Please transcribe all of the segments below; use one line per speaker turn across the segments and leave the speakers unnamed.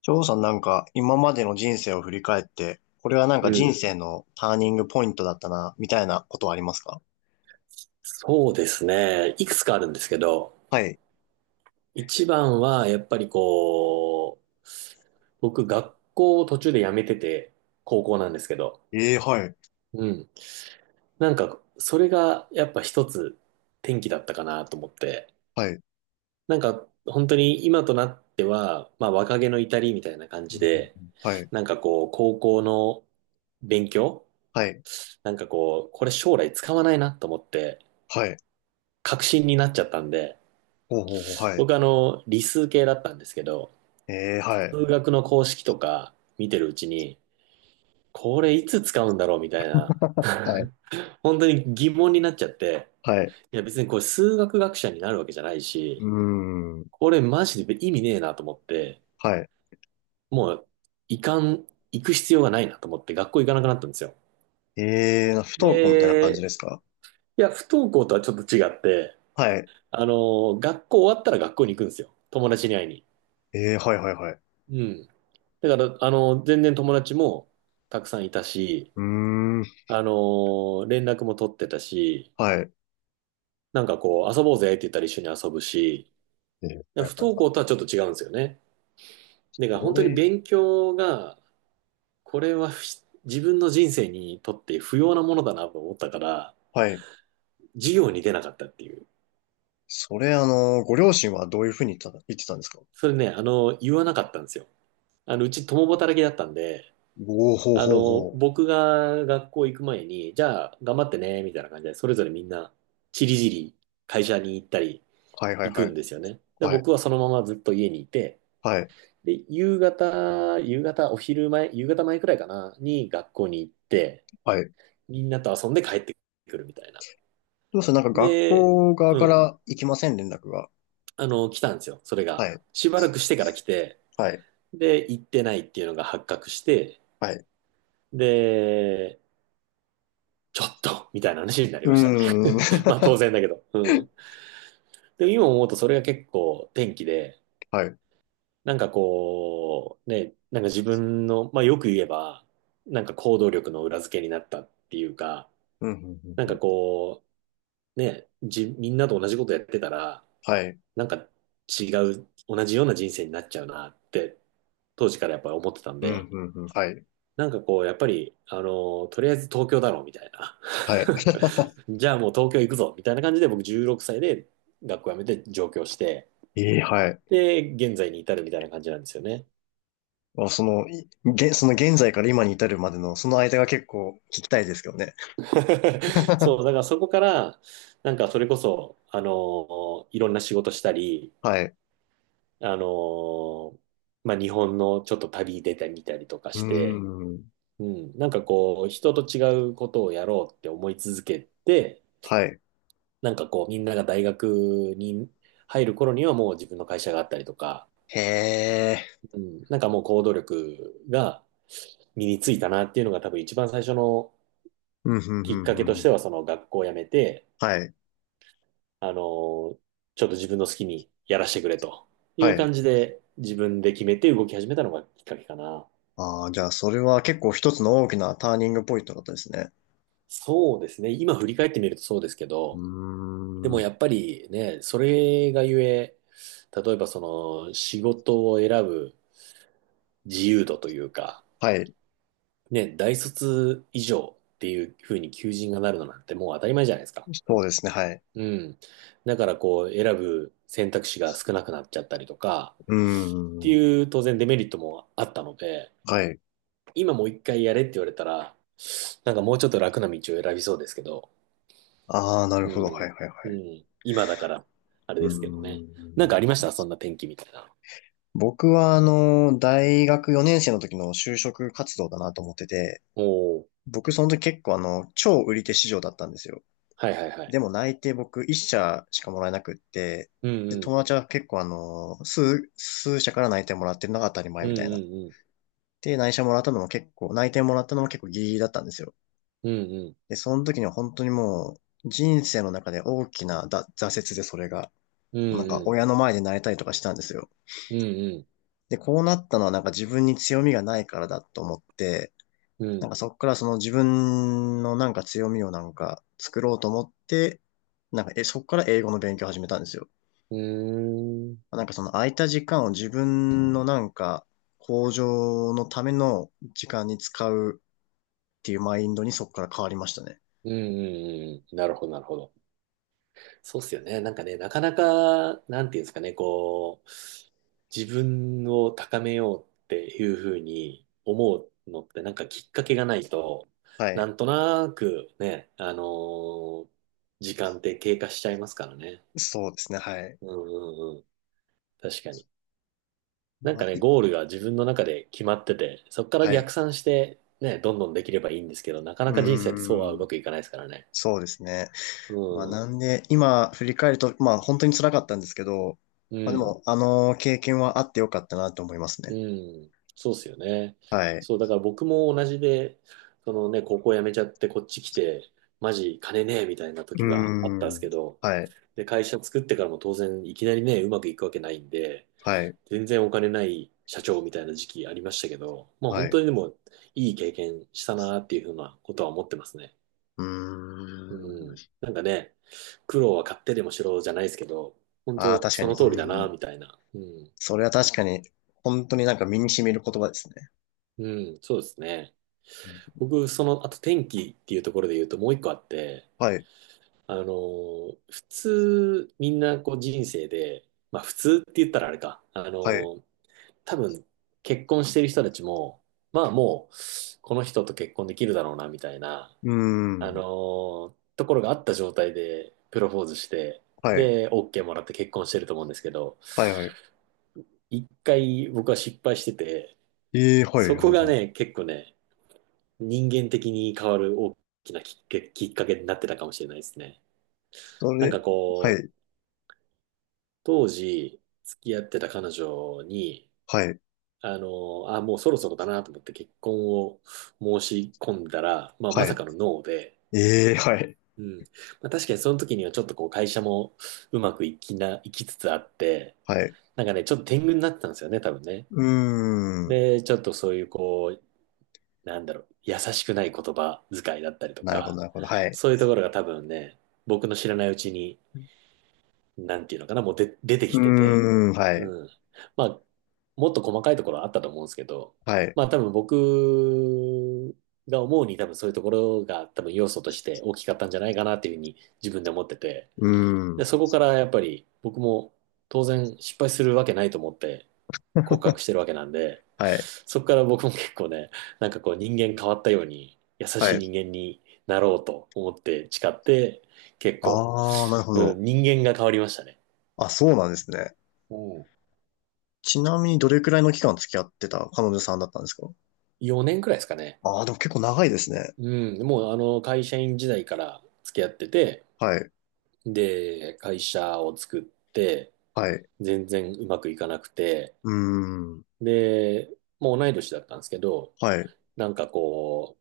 翔さん、なんか今までの人生を振り返って、これはなんかう
う
人ん。
ん。
生のターニングポイントだったな、みたいなことはありますか？
そうですね。いくつかあるんですけど、
はい。
一番はやっぱりこう、僕学校を途中で辞めてて、高校なんですけど、
ええ、はい。
うん。それがやっぱ一つ転機だったかなと思って、
はい。
本当に今となっては、まあ若気の至りみたいな感
うん
じ
うんう
で、
ん、はい。
高校の勉強、
はい。
これ将来使わないなと思って、
はい。
確信になっちゃったんで、
ほうほうほう。はい。
僕理数系だったんですけど、
ええ、はい。
数学の公式とか見てるうちに、これいつ使うんだろうみたいな、
はい。
本当に疑問になっちゃって、
はい。
いや別にこれ数学学者になるわけじゃない
う
し、
ーん。
これマジで意味ねえなと思って、
はい。
もう、いかん、行く必要がないなと思って学校行かなくなったんですよ。
ええ、不登校みたいな感じ
で、
ですか？
いや、不登校とはちょっと違って、
はい。
あの、学校終わったら学校に行くんですよ。友達に会いに。
ええ、はいはいはい。
うん。だから、あの、全然友達もたくさんいたし、
うーん。
連絡も取ってたし、
はい。
遊ぼうぜって言ったら一緒に遊ぶし、
ええ、
だ
は
か
い
ら不
はい
登
はい。
校とはちょっと違うんですよね。だから
こ
本当に
れ、
勉強が、これはひ自分の人生にとって不要なものだなと思ったから、
はい。
授業に出なかったっていう。
それ、あの、ご両親はどういうふうに言ってたんですか？
それね、あの、言わなかったんですよ。あの、うち共働きだったんで、
おー、ほう
あ
ほうほ
の、
う。
僕が学校行く前に、じゃあ頑張ってね、みたいな感じで、それぞれみんな、ちりぢり会社に行ったり
はいはい
行く
はい。
んですよね。で、
はい。
僕はそのままずっと家にいて、
はい。
で、夕方、夕方、お昼前、夕方前くらいかな、に学校に行って、
はい。
みんなと遊んで帰ってくるみたいな。
どうする、なんか学
で、
校側
う
か
ん、
ら行きません、連絡が。
あの、来たんですよ、それ
は
が。
い。
しばらくしてから来て、
はい。
で、行ってないっていうのが発覚して、
はい。
で、ちょっとみたいな話になり
う
ましたね。
ーん。
まあ当然 だけど。うん。でも今思うとそれが結構転機で、
はい。うん、
ね、なんか自分の、まあよく言えば、なんか行動力の裏付けになったっていうか、
うん、うん。
なん
う
か
ん、
こみんなと同じことやってたら、
はい。
なんか違う、同じような人生になっちゃうなって、当時からやっぱり思ってたん
うん、
で、
うん、うん。はい。
やっぱり、あの、とりあえず東京だろうみたいな。
はい。
じゃあもう東京行くぞみたいな感じで僕16歳で学校辞めて上京して、
ええ、はい。
で、現在に至るみたいな感じなんですよね。
あ、その、その現在から今に至るまでの、その間が結構聞きたいですけどね。
そう、だ からそこから、なんかそれこそ、あの、いろんな仕事したり、
はい。
あのーまあ、日本のちょっと旅出てみたりとか
うー
して、
ん。
うん、人と違うことをやろうって思い続けて、
はい。
みんなが大学に入る頃にはもう自分の会社があったりとか、
へえ。
うん、なんかもう行動力が身についたなっていうのが多分一番最初の
うん、うん、う
きっかけと
ん、う
し
ん。
ては、その学校を辞めて、
はい。
あのーちょっと自分の好きにやらせてくれとい
は
う
い。
感じで、自分で決めて動き始めたのがきっかけかな。
ああ、じゃあ、それは結構一つの大きなターニングポイントだったですね。
そうですね。今振り返ってみるとそうですけ
う
ど、で
ー
も
ん。
やっぱりね、それがゆえ、例えばその仕事を選ぶ自由度というか、
はい。
ね、大卒以上っていうふうに求人がなるのなんてもう当たり前じゃないですか。
そうですね、はい。
うん。だからこう選ぶ選択肢が少なくなっちゃったりとか、
うー
って
ん。
いう当然デメリットもあったので、
はい。
今もう一回やれって言われたら、なんかもうちょっと楽な道を選びそうですけど、
ああ、なる
う
ほど。は
ん。
いはいは
う
い。
ん。今だから、あれ
う
ですけど
ー
ね。なんかありまし
ん。
たそんな天気みたいな。
僕は、あの、大学4年生の時の就職活動だなと思ってて、
おお。
僕その時結構あの、超売り手市場だったんですよ。
はいはいはい。
でも内定、僕1社しかもらえなくって、
うん
で、
うん。
友達は結構あの、数社から内定もらってるのが当たり
う
前
ん
み
う
たいな。
んうん。
で、内定もらったのも結構ギリギリだったんですよ。
うんうん。
で、その時には本当にもう、人生の中で大きな挫折でそれが。
うん
なんか
うん。
親の前で泣いたりとかしたんですよ。
うん
で、こうなったのはなんか自分に強みがないからだと思って、
う
なん
ん。
かそっからその自分のなんか強みをなんか作ろうと思って、なんかそっから英語の勉強を始めたんですよ。
うん。うーん。
なんかその空いた時間を自分のなんか向上のための時間に使うっていうマインドにそっから変わりましたね。
うんうんうん。なるほどなるほど。そうっすよね。なんかね、なかなか、なんていうんですかね、こう、自分を高めようっていうふうに思うのって、なんかきっかけがないと、
は
な
い。
んとなくね、時間って経過しちゃいますからね。
そうですね。はい。
うんうんうん。確かに。なん
ま
か
あ、
ね、ゴールが自分の中で決まってて、そこから
はい。う
逆算して、ね、どんどんできればいいんですけど、なかな
ー
か人生ってそうはう
ん。
まくいかないですからね。
そうですね。まあ
う
な
ん。
んで、今振り返ると、まあ本当に辛かったんですけど、
う
まあで
ん。
も、あの経験はあってよかったなと思います
う
ね。
ん、そうっすよね。
はい。
そう、だから僕も同じで、そのね、高校辞めちゃってこっち来て、マジ金ねえみたいな
う
時があったんで
ー
すけ
ん。
ど、
はい。
で、会社作ってからも当然いきなりね、うまくいくわけないんで、
はい。
全然お金ない社長みたいな時期ありましたけど、まあ
は
本
い。
当にでもいい経験したなっていうふうなことは思ってますね。
うー
うん。
ん。
なんかね、苦労は買ってでもしろじゃないですけど、本
ああ、
当
確か
そ
に。
の通りだ
う
な
ん。
みたいな。うん。
それは確かに、本当になんか身に染みる言葉ですね。
うん、そうですね。
うん、
僕、その、あと天気っていうところで言うともう一個あって、
はい。
普通、みんなこう人生で、まあ普通って言ったらあれか、
はい。う
多分結婚してる人たちも、まあもう、この人と結婚できるだろうな、みたいな、
ーん。
ところがあった状態でプロポーズして、
はい。
で、OK もらって結婚してると思うんですけど、
はい。はい。
一回僕は失敗してて、
ええ、はい。
そ
は
こ
い。
が
は
ね、
い、
結構ね、人間的に変わる大きなきっかけになってたかもしれないですね。
そ
なん
れ、
か
は
こう、
い。
当時付き合ってた彼女に、
はい。
あの、あ、もうそろそろだなと思って結婚を申し込んだら、まあま
は
さ
い。
かのノーで、
ええ、はい。
うん。まあ確かにその時にはちょっとこう会社もうまくいきな、いきつつあって、
はい。
なんかね、ちょっと天狗になってたんですよね、多分ね。
うーん。
で、ちょっとそういうこう、なんだろう、優しくない言葉遣いだったりと
なるほど、
か、
なるほど。はい。
そういうところが多分ね、僕の知らないうちに、なんていうのかな、もうで出て
う
きてて、
ーん。はい。
うん。まあ、もっと細かいところはあったと思うんですけど、
はい。
まあ多分僕が思うに多分そういうところが多分要素として大きかったんじゃないかなっていうふうに自分で思ってて、
うー
で、
ん。
そこからやっぱり僕も当然失敗するわけないと思って告白 してるわけなんで、
はい。
そこから僕も結構ね、なんかこう人間変わったように優
は
しい
い。
人間になろうと思って誓って、結構、
ああ、なるほ
う
ど。
ん、人間が変わりましたね。
あ、そうなんですね。
おう。
ちなみにどれくらいの期間付き合ってた彼女さんだったんですか？
4年くらいですかね。
ああー、でも結構長いですね。
うん、もうあの会社員時代から付き合ってて、
はい。
で、会社を作って、
はい。
全然うまくいかなくて、
うーん。
で、もう同い年だったんですけど、
はい。
なんかこ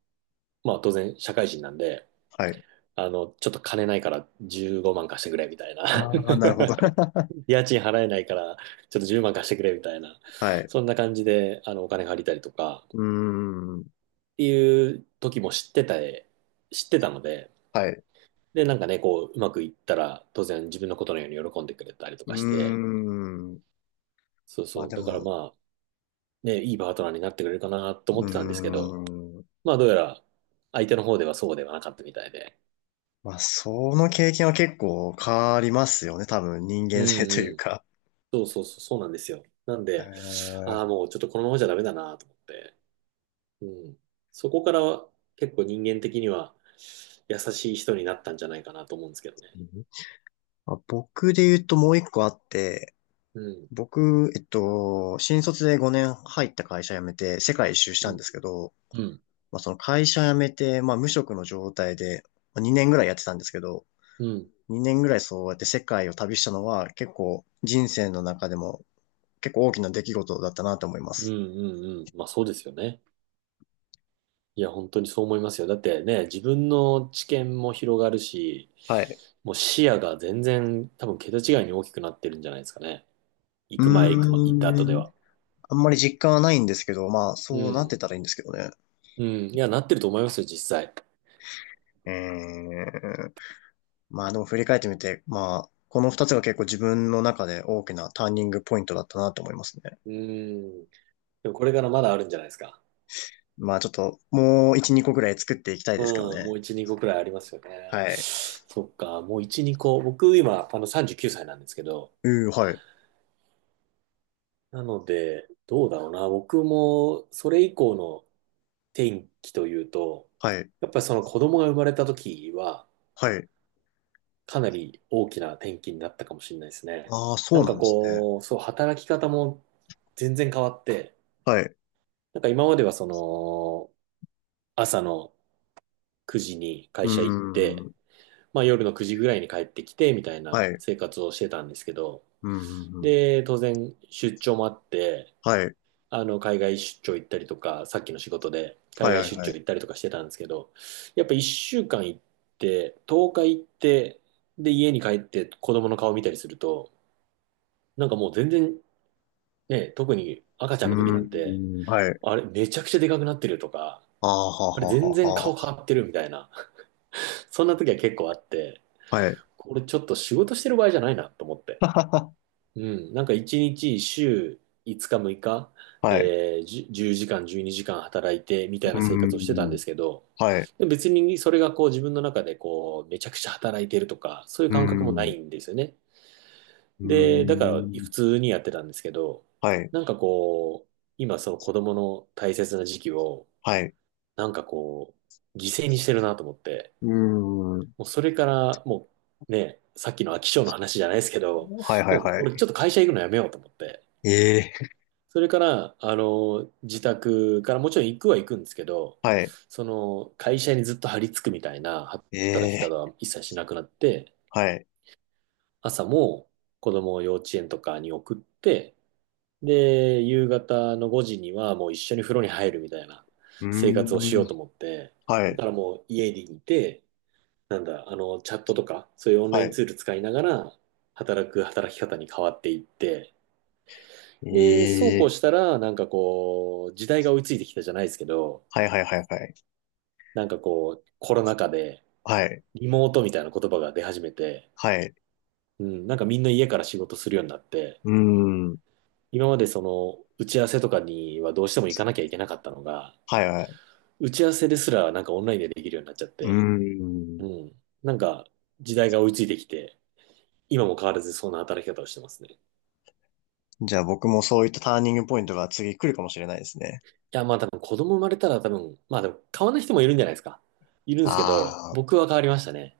まあ当然社会人なんで、
はい。
あの、ちょっと金ないから15万貸してくれみたいな。
ああ、なるほど。
家賃払えないからちょっと10万貸してくれみたいな。
はい。
そんな感じで、お金借りたりとかっ
うーん。
ていう時も知ってたので、
はい。う
で、なんかね、こう、うまくいったら当然自分のことのように喜んでくれたりと
ー
かして、
ん。
そう
まあ
そう。
で
だから
も、
まあ、ね、いいパートナーになってくれるかなと思ってたんですけ
うー
ど、
ん。
まあどうやら相手の方ではそうではなかったみたいで。
まあ、その経験は結構変わりますよね。多分、人
う
間性と
ん
い
う
う
ん。
か。
そうそうそう、そうなんですよ。なん で、
え
ああ、もうちょっとこのままじゃダメだなと思って。うん。そこからは結構人間的には優しい人になったんじゃないかなと思うんですけどね。
ー、まあ、僕で言うともう一個あって、
うん。
僕、えっと、新卒で5年入った会社辞めて世界一周し
う
たんで
ん。
すけど、
うん。
まあ、その会社辞めて、まあ、無職の状態でまあ2年ぐらいやってたんですけど、
うん。
2年ぐらいそうやって世界を旅したのは結構人生の中でも結構大きな出来事だったなと思いま
うん。
す。
うん。うん、まあそうですよね。いや、本当にそう思いますよ。だってね、自分の知見も広がるし、
はい。
もう視野が全然多分桁違いに大きくなってるんじゃないですかね。行
う
く前、行くま、行った後
ー
で
ん。
は。
あんまり実感はないんですけど、まあ
う
そうなっ
ん。
てたらいいんですけどね。
うん。いや、なってると思いますよ、実際。
え、まあでも振り返ってみて、まあ、この二つが結構自分の中で大きなターニングポイントだったなと思いますね。
うん。でもこれからまだあるんじゃないですか。
まあちょっと、もう一、二個ぐらい作っていきたいですけど
うん、も
ね。
う1、2個くらいありますよね。
はい。
そっか、もう1、2個。僕今、39歳なんですけど、
うー、はい。
なので、どうだろうな。僕もそれ以降の転機というと、
はい。
やっぱりその子供が生まれた時は、
はい。
かなり大きな転機になったかもしれないですね。
ああ、そ
な
う
ん
な
か
んですね。
こう、そう、働き方も全然変わって、
はい。
なんか今まではその、朝の9時に
う
会
ー
社行って、
ん。
まあ、夜の9時ぐらいに帰ってきてみたい
は
な
い。う
生活をしてたんですけど、
ーん。
で、当然出張もあって、
はい。
海外出張行ったりとか、さっきの仕事で
は
海
い、
外
はい、
出
は
張行
い。
ったりとかしてたんですけど、やっぱ1週間行って、10日行って、で、家に帰って子供の顔見たりすると、なんかもう全然ね、特に赤ち
う
ゃんの時なんて、
ーん。はい。
あれめちゃくちゃでかくなってるとか、
ああ、はあ
あれ
はあ
全
は
然
あは
顔変わってるみたいな、そんな時は結構あって、
あ。はい。
これちょっと仕事してる場合じゃないなと思って。
はは
うん、なんか一日、週5日、6日、
は、はい。
10時間、12時間働いてみたい
うー
な生活をしてたんで
ん。
すけど、
はい。
でも別にそれがこう自分の中でこうめちゃくちゃ働いてるとか、そういう
うー
感覚もな
ん。う
いんですよね。
ー
で、だから普
ん。
通にやってたんですけど、
はい。
なんかこう、今その子供の大切な時期を、
はい。
なんかこう、犠牲にしてるなと思って、
うーん。
もうそれからもうね、さっきの飽き性の話じゃないですけど、
はい、はい、
もう
は
俺ちょ
い。
っと会社行くのやめようと思って、
ええ、
それから、自宅からもちろん行くは行くんですけど、
はい。
その、会社にずっと張り付くみたいな
え
働き方
え、
は一切しなくなって、
はい。
朝も子供を幼稚園とかに送って、で、夕方の5時にはもう一緒に風呂に入るみたいな
うー
生活をし
ん、
ようと思って、
は
だ
い。
からもう家にいて、なんだ、チャットとか、そういうオンライ
は
ン
い。
ツール使いながら、働き方に変わっていって、
え
で、そうこう
え、
したら、なんかこう、時代が追いついてきたじゃないですけど、
はい。はい。はい。はい。
なんかこう、コロナ禍で、
はい。
リモートみたいな言葉が出始めて、
はい。
うん、なんかみんな家から仕事するようになって、
うーん、
今までその、打ち合わせとかにはどうしても行かなきゃいけなかったのが、
はい。はい。
打ち合わせですらなんかオンラインでできるようになっちゃっ
うー
て、う
ん。
ん、なんか時代が追いついてきて、今も変わらずそんな働き方をしてますね。い
じゃあ僕もそういったターニングポイントが次来るかもしれないですね。
や、まあ多分子供生まれたら多分、まあでも変わらない人もいるんじゃないですか。いるんですけど、
ああ。
僕は変わりましたね。